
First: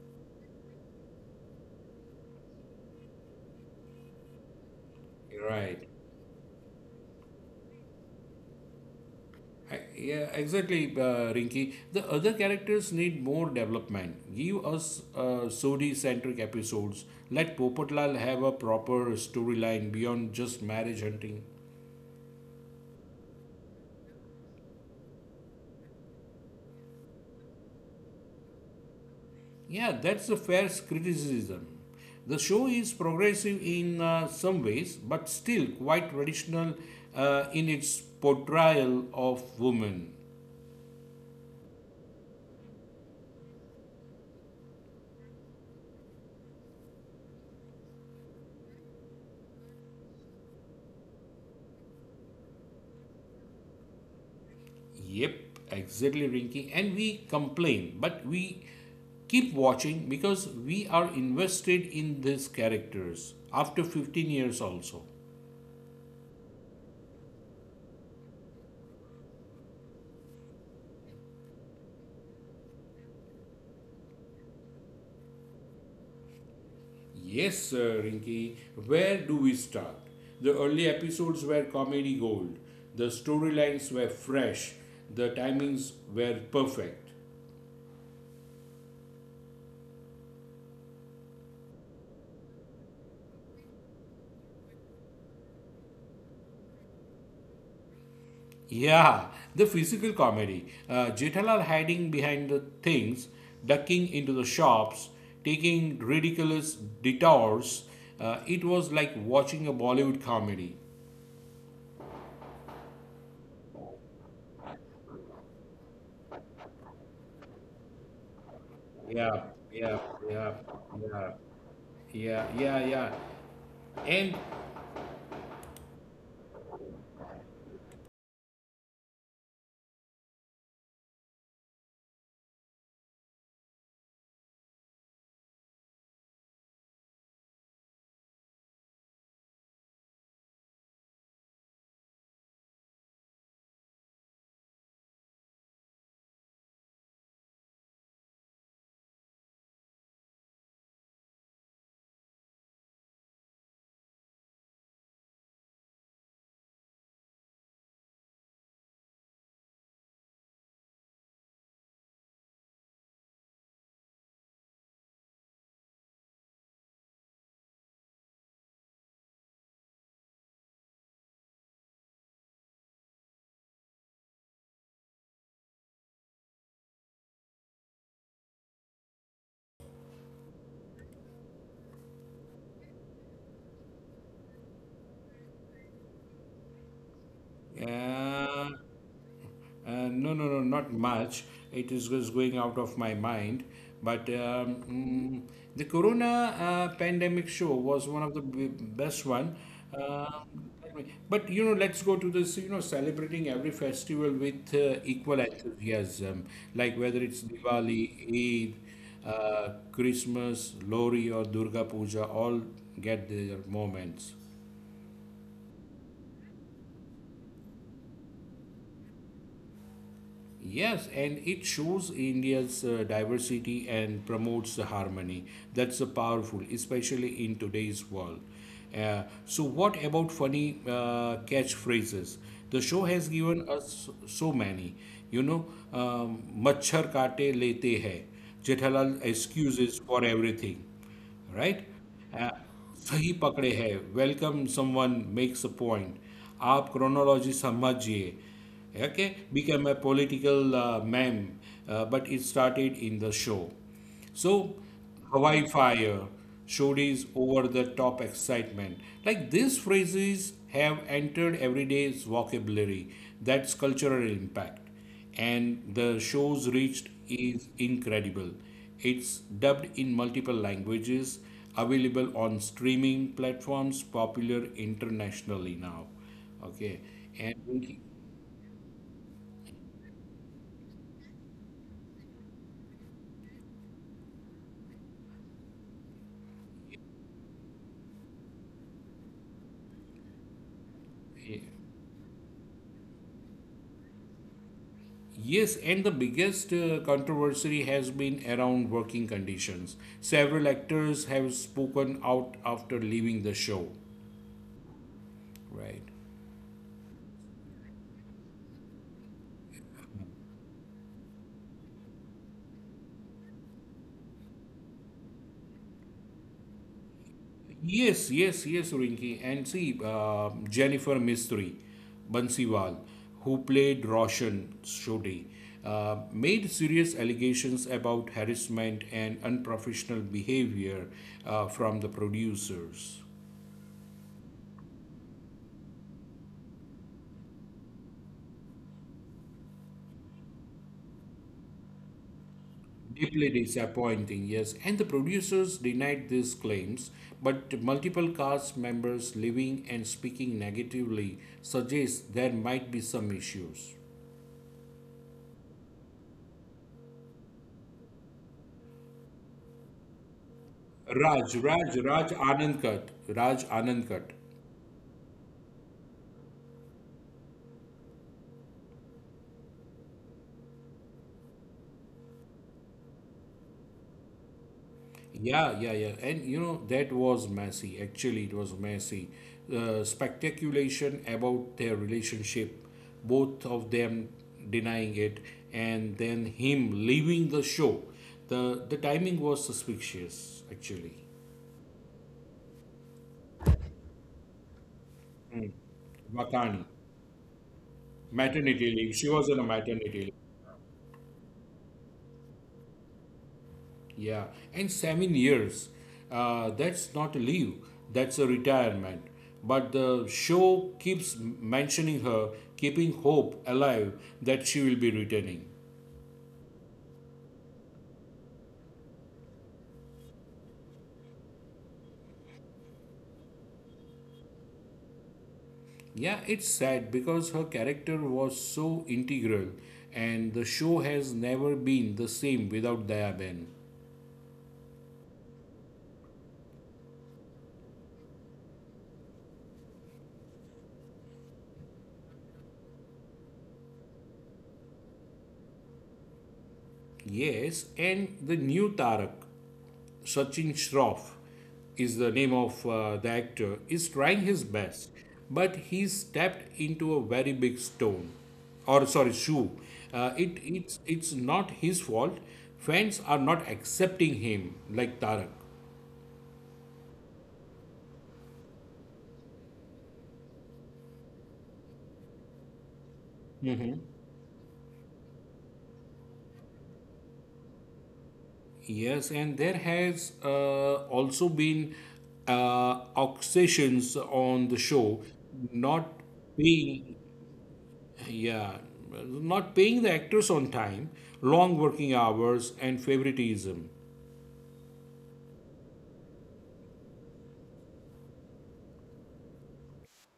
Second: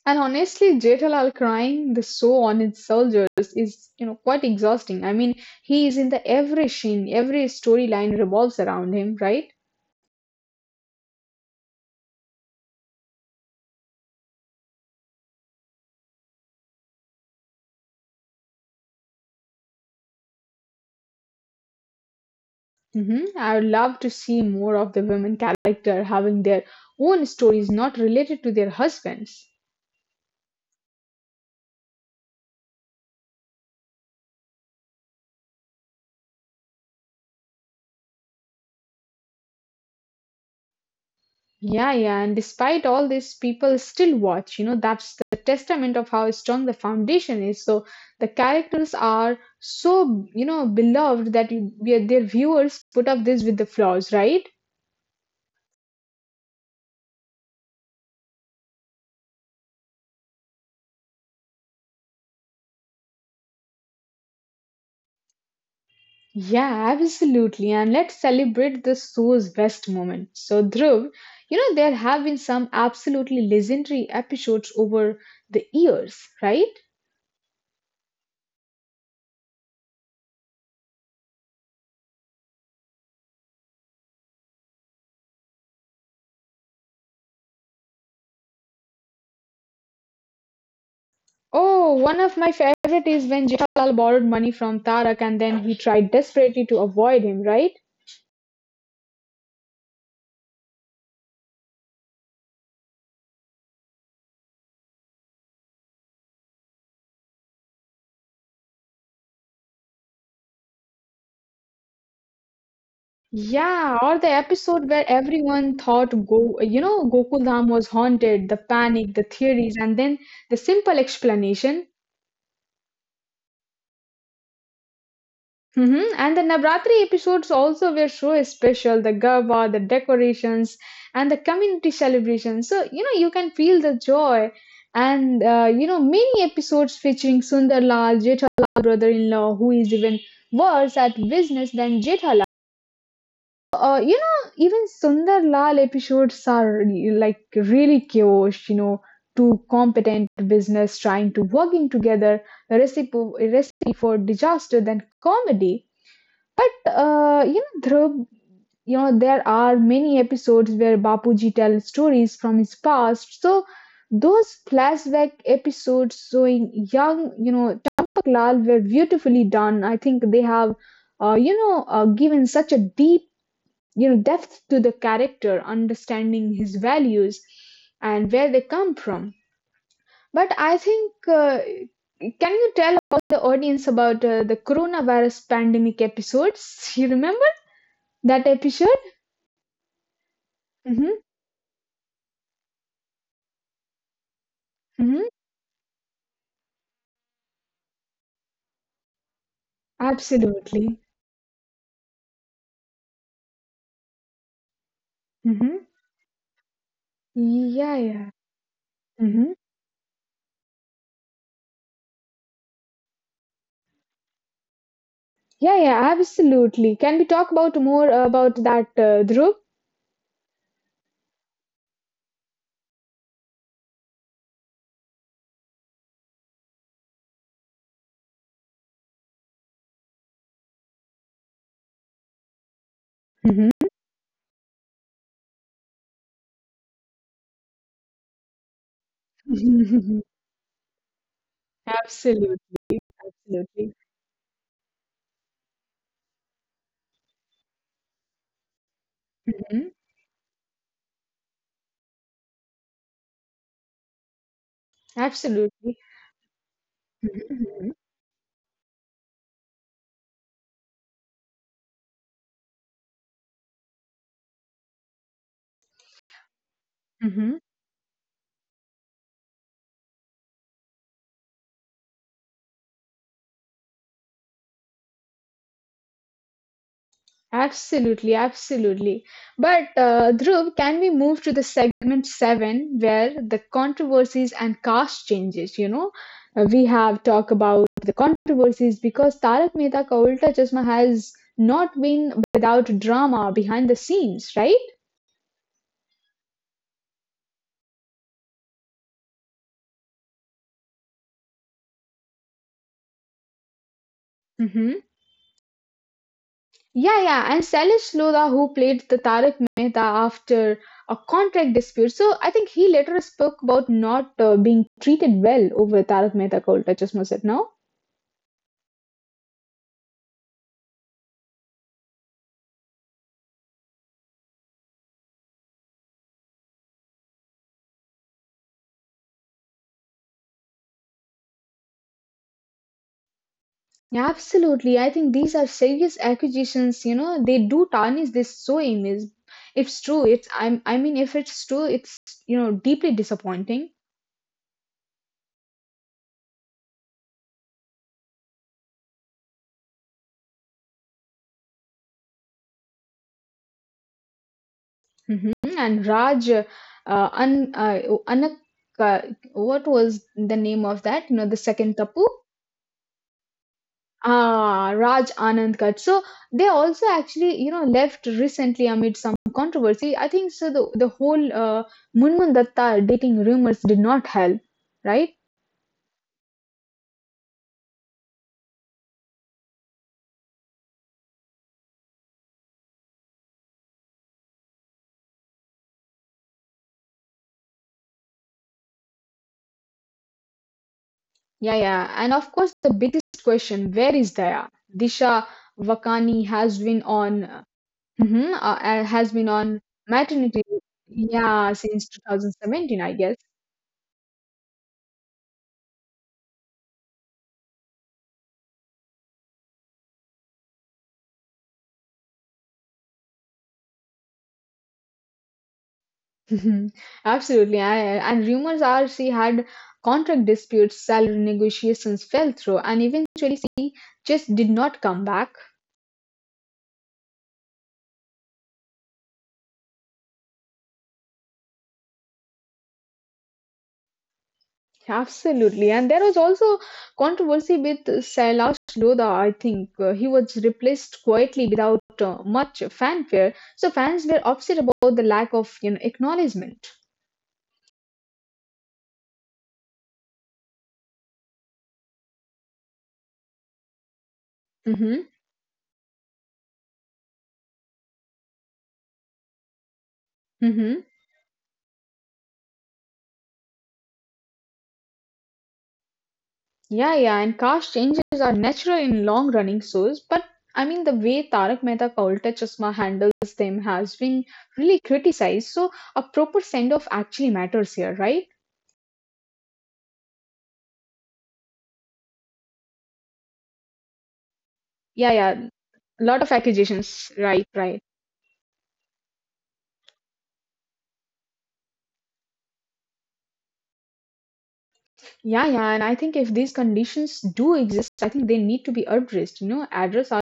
Speaker 1: And honestly, Jetalal crying the show on its soldiers is, you know, quite exhausting. I mean,
Speaker 2: Right.
Speaker 1: he is in the every scene, every storyline revolves around him, right?
Speaker 2: Yeah, exactly, Rinky. The other characters need more development. Give us Sodhi centric episodes. Let Popotlal have a proper storyline beyond just marriage hunting.
Speaker 1: Hmm. I would love to see more of the women character having their own stories not related to their husbands.
Speaker 2: Yeah, that's a fair criticism. The show is progressive in some ways, but still quite traditional in its portrayal of women.
Speaker 1: Yeah, yeah, and despite all this, people still watch. You know, that's the testament of how strong the foundation is. So the characters are so, you know, beloved that their viewers put up this with the flaws, right?
Speaker 2: Yep, exactly, Rinky. And we complain, but we keep watching because we are invested in these characters after 15 years also.
Speaker 1: Yeah, absolutely. And let's celebrate the show's best moment. So, Dhruv, you know, there have been some absolutely legendary episodes over the years, right?
Speaker 2: Yes, sir, Rinky. Where do we start? The early episodes were comedy gold. The storylines were fresh. The timings were perfect.
Speaker 1: Oh, one of my favorite is when Jaisal borrowed money from Tarak and then he tried desperately to avoid him, right?
Speaker 2: Yeah, the physical comedy. Jethalal hiding behind the things, ducking into the shops, taking ridiculous detours. It was like watching a Bollywood comedy.
Speaker 1: Yeah, or the episode where everyone thought you know, Gokuldham was haunted, the panic, the
Speaker 2: Yeah,
Speaker 1: theories, and
Speaker 2: yeah,
Speaker 1: then the
Speaker 2: yeah,
Speaker 1: simple
Speaker 2: yeah,
Speaker 1: explanation.
Speaker 2: yeah, yeah, yeah. And
Speaker 1: Hmm. And the Navratri episodes also were so special. The garba, the decorations, and the community celebrations. So you know you can feel the joy, and you know many episodes featuring Sundarlal, Jethalal brother-in-law, who is even worse at business than Jethalal. You know even Sundarlal episodes are like really chaos. You know two competent business trying to working together. The recipe a recipe for disaster than comedy. But you know, Dhruv, you know, there are many episodes where Bapuji tells stories from his past. So those flashback episodes showing young, you know, Champak Lal were beautifully done. I think they have, you know, given such a deep, you know, depth to the character, understanding his values and where they come from. But I think, can you tell the audience about the coronavirus pandemic episodes? You remember? That
Speaker 2: uh,
Speaker 1: episode?
Speaker 2: No, no, no, not
Speaker 1: Mm-hmm.
Speaker 2: much. It is just going out of my mind. But
Speaker 1: Mm-hmm.
Speaker 2: the Corona pandemic show was one of the best one. Um,
Speaker 1: Absolutely.
Speaker 2: but you know, let's go to this. You know, celebrating every festival with equal
Speaker 1: Mm-hmm.
Speaker 2: enthusiasm, like whether it's
Speaker 1: Yeah, yeah.
Speaker 2: Diwali, Eid,
Speaker 1: Mm-hmm.
Speaker 2: Christmas, Lori, or Durga Puja, all get their moments.
Speaker 1: Yeah, yeah, absolutely. Can we talk about more about that, Dhruv?
Speaker 2: Yes, and it shows India's diversity and promotes the harmony. That's powerful, especially in today's world. So, what about funny catchphrases? The show has given
Speaker 1: Mm-hmm.
Speaker 2: us so many. You know, um, मच्छर काटे लेते हैं. Jethalal excuses for everything, right?
Speaker 1: Absolutely,
Speaker 2: Uh, सही पकड़े
Speaker 1: absolutely.
Speaker 2: हैं welcome someone makes a point आप chronology समझिए okay
Speaker 1: Mm-hmm.
Speaker 2: Become a political ma'am but it started in the show so हवाई
Speaker 1: Absolutely.
Speaker 2: Fire showed his over
Speaker 1: Mm-hmm.
Speaker 2: the top excitement. Like these phrases have entered everyday's vocabulary. That's cultural impact, and the show's reached is incredible. It's dubbed in multiple languages, available on streaming platforms, popular internationally now. Okay, and
Speaker 1: Absolutely, absolutely. But Dhruv, can we move to the segment seven where the controversies and cast changes? You know, we have talked about the controversies because Tarak Mehta Ka Ulta Chashma has
Speaker 2: eh,
Speaker 1: not been without drama behind the scenes, right?
Speaker 2: yes, and the biggest controversy has been around working conditions. Several actors have spoken out after leaving the show, right?
Speaker 1: Yeah, yeah, and Salish Lodha, who played the Tarak Mehta after a contract dispute, so I think he later spoke about not being treated well over Tarak Mehta ka Ulta Chashma set. Now?
Speaker 2: Yes, yes, yes, Rinki. And see, Jennifer Mistry, Bansiwal, who played Roshan Shodhi, made serious allegations about harassment and unprofessional behavior from the producers.
Speaker 1: Yeah, absolutely. I think these are serious accusations. You know, they do tarnish this show image. It's true. It's I'm. I mean, if it's true, it's you know deeply
Speaker 2: Deeply
Speaker 1: disappointing.
Speaker 2: disappointing, yes. And the producers denied these claims, but multiple cast members living and speaking negatively suggest there might be some issues.
Speaker 1: Mhm. And Raj, Anak, uh, what was the name of that? You know, the second Tapu?
Speaker 2: Raj Anandkat.
Speaker 1: Ah, Raj Anand Kut. So they also actually, you know, left recently amid some controversy. I think so. The whole Munmun Datta dating rumors did not help, right?
Speaker 2: Yeah, yeah, yeah. And you know, that was messy. Actually, it was messy. Speculation about their relationship, both of them denying it, and then him leaving the show. The timing was suspicious, actually.
Speaker 1: Yeah, yeah. And of course, the biggest question, where is Daya? Disha Vakani has
Speaker 2: Vakani,
Speaker 1: been on. Mhm,
Speaker 2: maternity leave.
Speaker 1: has
Speaker 2: She
Speaker 1: been
Speaker 2: was on a
Speaker 1: on
Speaker 2: maternity.
Speaker 1: maternity, yeah, since 2017, I guess.
Speaker 2: Yeah, and 7 years. That's not a leave, that's a retirement. But the show keeps mentioning her, keeping hope alive that she will be returning.
Speaker 1: Mhm. Absolutely. And rumors are she had contract disputes, salary negotiations fell through, and eventually she just did not come back.
Speaker 2: Yeah, it's sad because her character was so integral, and the show has never been the same without Dayaben.
Speaker 1: Absolutely. And there was also controversy with Sailash Lodha, I think. He was replaced quietly without much fanfare. So fans were upset about the lack of you know, acknowledgement.
Speaker 2: Yes, and the new Tarak. Sachin Shroff is the name of the actor, is trying his best,
Speaker 1: Mhm.
Speaker 2: but he stepped into a very big stone, or sorry, shoe. Uh, it
Speaker 1: Mhm.
Speaker 2: it's it's not his fault. Fans are not accepting him like Tarak.
Speaker 1: Yeah, yeah. And caste changes are natural in long-running shows, but I mean the way Tarak Mehta ka Ulta Chashma handles them has been really criticized. So a proper send-off actually matters here, right?
Speaker 2: Yes, and there has also been obsessions on the
Speaker 1: Yeah,
Speaker 2: show,
Speaker 1: yeah. A
Speaker 2: not
Speaker 1: lot of
Speaker 2: paying,
Speaker 1: accusations. Right, right.
Speaker 2: yeah, not paying the actors on time, long working hours, and favoritism.
Speaker 1: Yeah, yeah. And I think if these conditions do exist, I think they need to be addressed. You know, address are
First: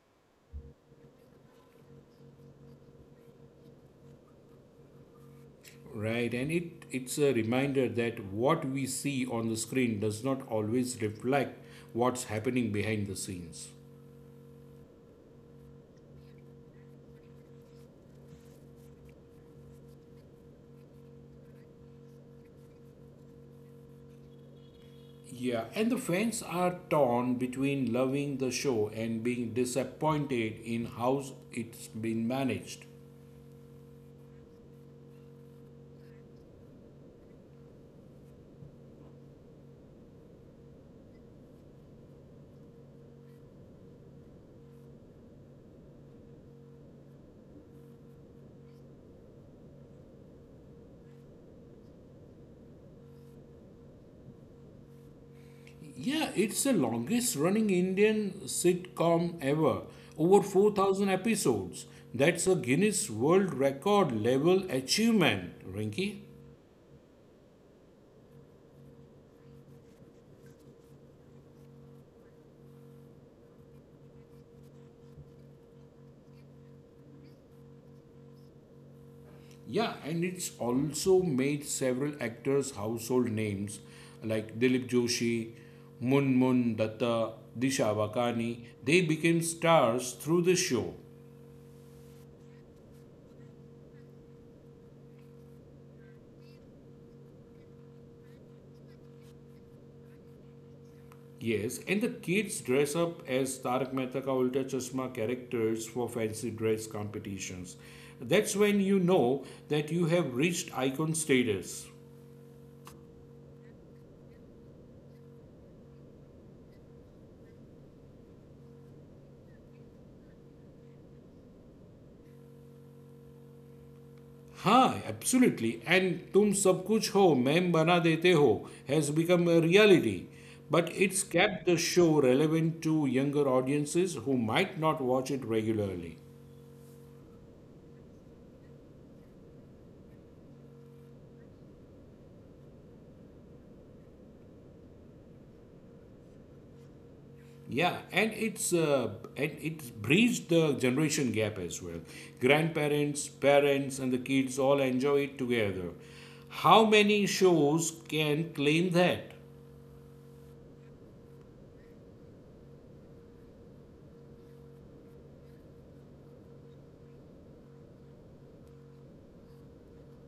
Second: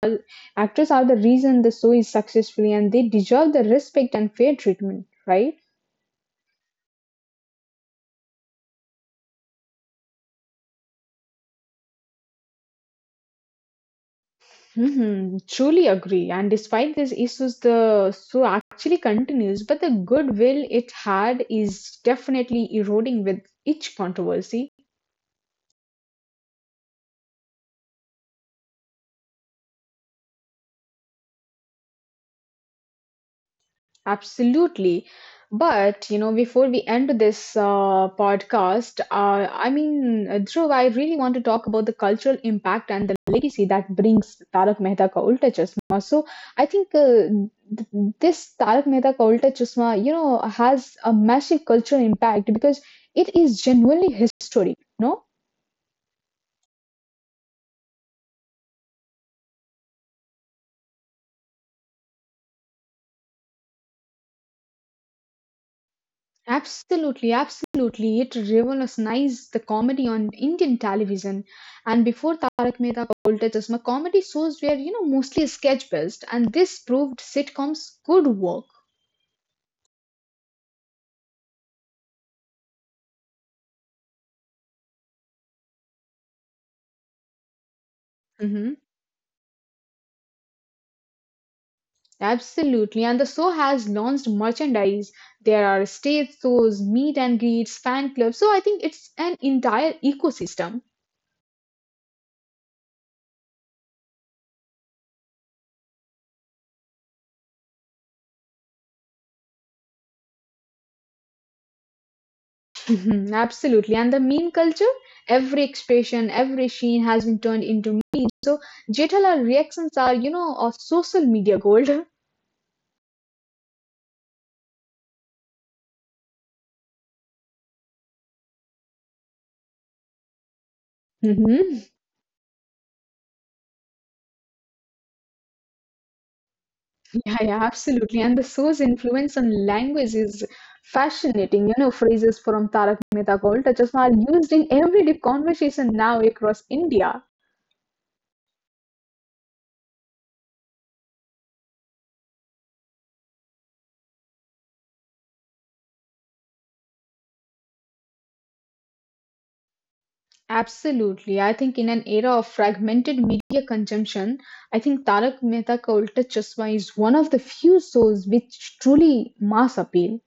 Speaker 1: actors are the reason the show is successful, and they deserve the respect and fair treatment, right?
Speaker 2: Right, and it's a reminder that what we see on the screen does not always reflect what's happening behind the scenes.
Speaker 1: Hmm. Truly agree. And despite these issues, the show actually continues, but the goodwill it had is definitely eroding with each controversy.
Speaker 2: Yeah, and the fans are torn between loving the show and being disappointed in how it's been managed.
Speaker 1: Absolutely. But, you know, before we end this podcast, I mean, Dhruv, I really want to talk about the cultural impact and the legacy that brings Tarak Mehta ka Ulta Chashma. So I think this Tarak Mehta ka Ulta Chashma, you know, has a massive cultural impact because it is genuinely history, no?
Speaker 2: Yeah, it's the longest running Indian sitcom ever, over 4,000 episodes. That's a Guinness World Record level achievement, Rinky.
Speaker 1: Absolutely, absolutely. It revolutionized the comedy on Indian television. And before Tarak Mehta Ka Ulta Chashma, comedy shows were, you know, mostly sketch based, and this proved sitcoms could work.
Speaker 2: Yeah, and it's also made several actors household names like Dilip Joshi, Mun Mun Datta, Disha Wakani.
Speaker 1: Hmm.
Speaker 2: They became stars through the show.
Speaker 1: Absolutely. And the show has launched merchandise. There are stage shows, meet and greets, fan clubs. So I think it's an entire ecosystem.
Speaker 2: Yes, and the kids dress up as Tarak Mehta Ka Ulta Chashma characters for fancy dress competitions. That's when you know that you have reached icon status.
Speaker 1: Mhm. Absolutely. And the meme culture, every expression, every sheen has been turned into meme. So Jethala reactions are, you know, of social media gold.
Speaker 2: हाँ absolutely and तुम सब कुछ हो ma'am बना देते हो has become a reality but it's kept
Speaker 1: Hmm.
Speaker 2: The show relevant to younger audiences who might not watch it regularly.
Speaker 1: Yeah, yeah, absolutely. And the show's influence on language is fascinating. You know, phrases from Tarak Mehta ka Ulta Chashma are used in everyday conversation now across India.
Speaker 2: Yeah, and it's bridged the generation gap as well. Grandparents, parents, and the kids all enjoy it together. How many shows can claim that?
Speaker 1: Absolutely. I think in an era of fragmented media consumption, I think Tarak Mehta Ka Ulta Chashma is one of the few shows which truly mass appeal.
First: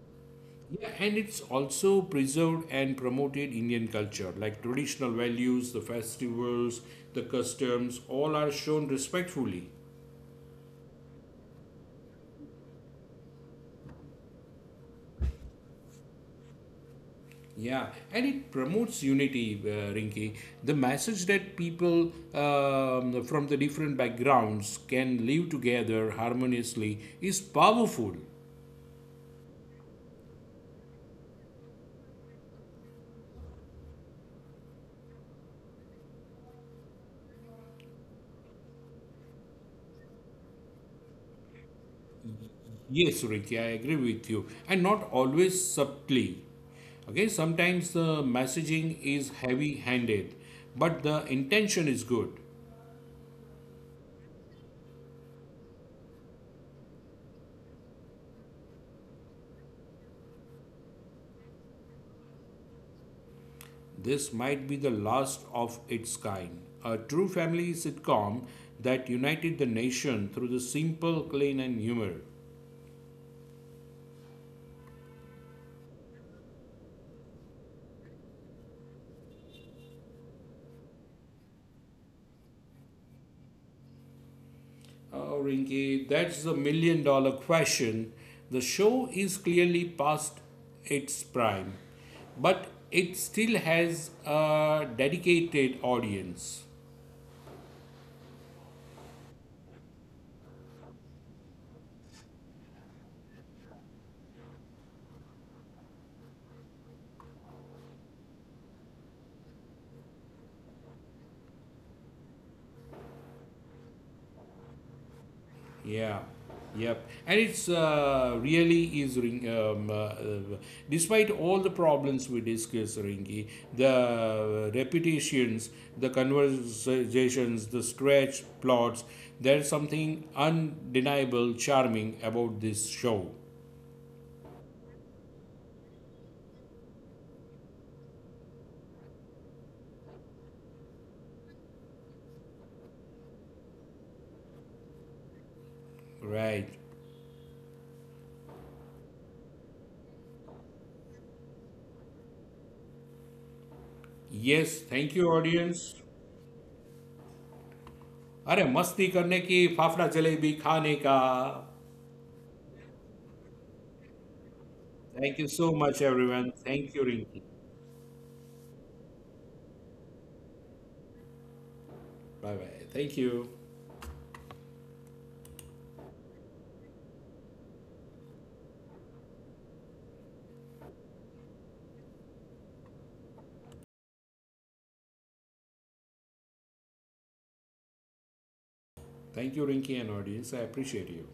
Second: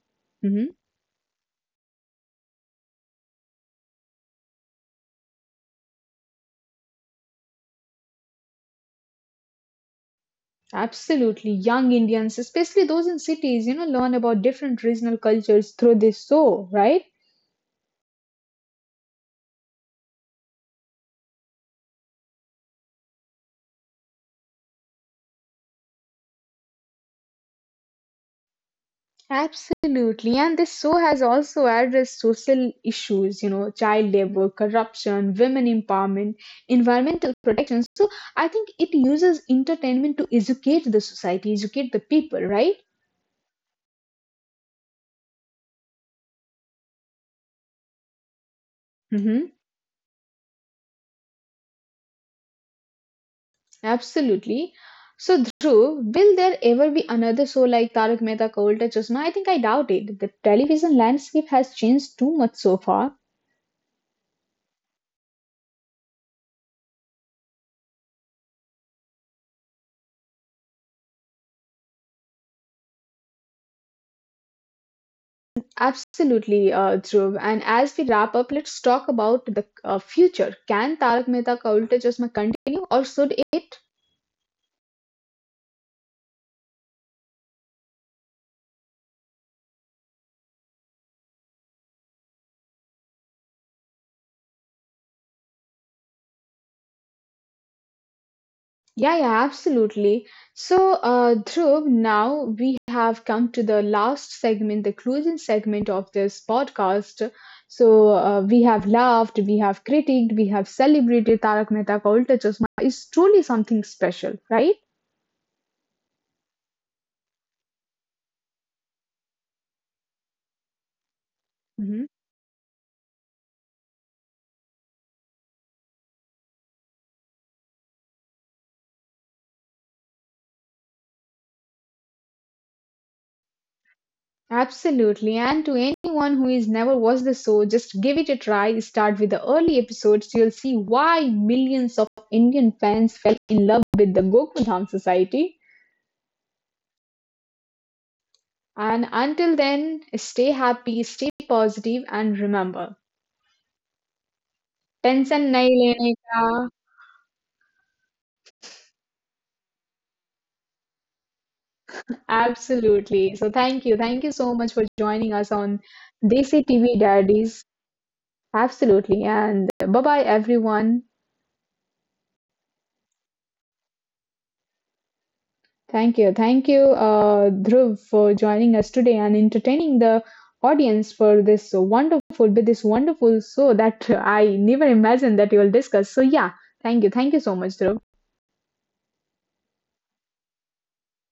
Speaker 1: Hmm.
Speaker 2: Yeah, and it's also preserved and promoted Indian culture, like traditional values, the festivals, the customs, all are shown respectfully.
Speaker 1: Absolutely. Young Indians, especially those in cities, you know, learn about different regional cultures through this show, right?
Speaker 2: Yeah, and it promotes unity, Rinki. The message that people from the different backgrounds can live together harmoniously is powerful.
Speaker 1: Absolutely. And this show has also addressed social issues, you know, child labor, corruption, women empowerment, environmental protection. So I think it uses entertainment to educate the society, educate the people, right?
Speaker 2: Yes, Ricky, I agree with you. And not always subtly. Okay, sometimes the messaging is
Speaker 1: Mm-hmm.
Speaker 2: heavy handed, but the intention is good.
Speaker 1: Absolutely. So, Dhruv, will there ever be another show like Tarak Mehta Ka Ulta Chashma? I think I doubt it. The television landscape has changed too much so far.
Speaker 2: This might be the last of its kind. A true family sitcom that united the nation through the simple, clean, and humor.
Speaker 1: Absolutely, Dhruv. And as we wrap up, let's talk about the future. Can Tarak Mehta Ka Ulta Chashma continue or should it?
Speaker 2: Oh, Rinki, that's the million-dollar question. The show is clearly past its prime, but it still has a dedicated audience.
Speaker 1: Yeah, yeah, absolutely. So, Dhruv, now we have come to the last segment, the closing segment of this podcast. So, we have laughed, we have critiqued, we have celebrated Tarak Mehta Ka Ulta Chashma. It's truly something special, right?
Speaker 2: Yeah, yep. And it's really is, Ring- despite all the problems we discuss, Rinki, the repetitions, the conversations, the stretch plots, there's something undeniable charming about this show.
Speaker 1: Absolutely. And to anyone who has never watched the show, just give it a try. Start with the early episodes. You'll see why millions of Indian fans fell in love with the Gokudham Society.
Speaker 2: Right
Speaker 1: And until then, stay happy, stay positive, and remember,
Speaker 2: yes thank you
Speaker 1: tension nahi
Speaker 2: audience
Speaker 1: lene ka.
Speaker 2: अरे मस्ती करने की फाफड़ा जलेबी खाने का
Speaker 1: Absolutely. So thank you. Thank you so much for joining
Speaker 2: thank you
Speaker 1: us
Speaker 2: so
Speaker 1: on
Speaker 2: much everyone
Speaker 1: Desi
Speaker 2: thank
Speaker 1: TV
Speaker 2: you Rinki
Speaker 1: Daddies. Absolutely. And bye-bye, everyone.
Speaker 2: Bye bye
Speaker 1: Thank you. Thank you, Dhruv, for joining us today and entertaining the audience for this wonderful, with this wonderful show that I never imagined that you will discuss. So, yeah, thank you. Thank you so much, Dhruv.
Speaker 2: Thank you Rinki and audience I appreciate you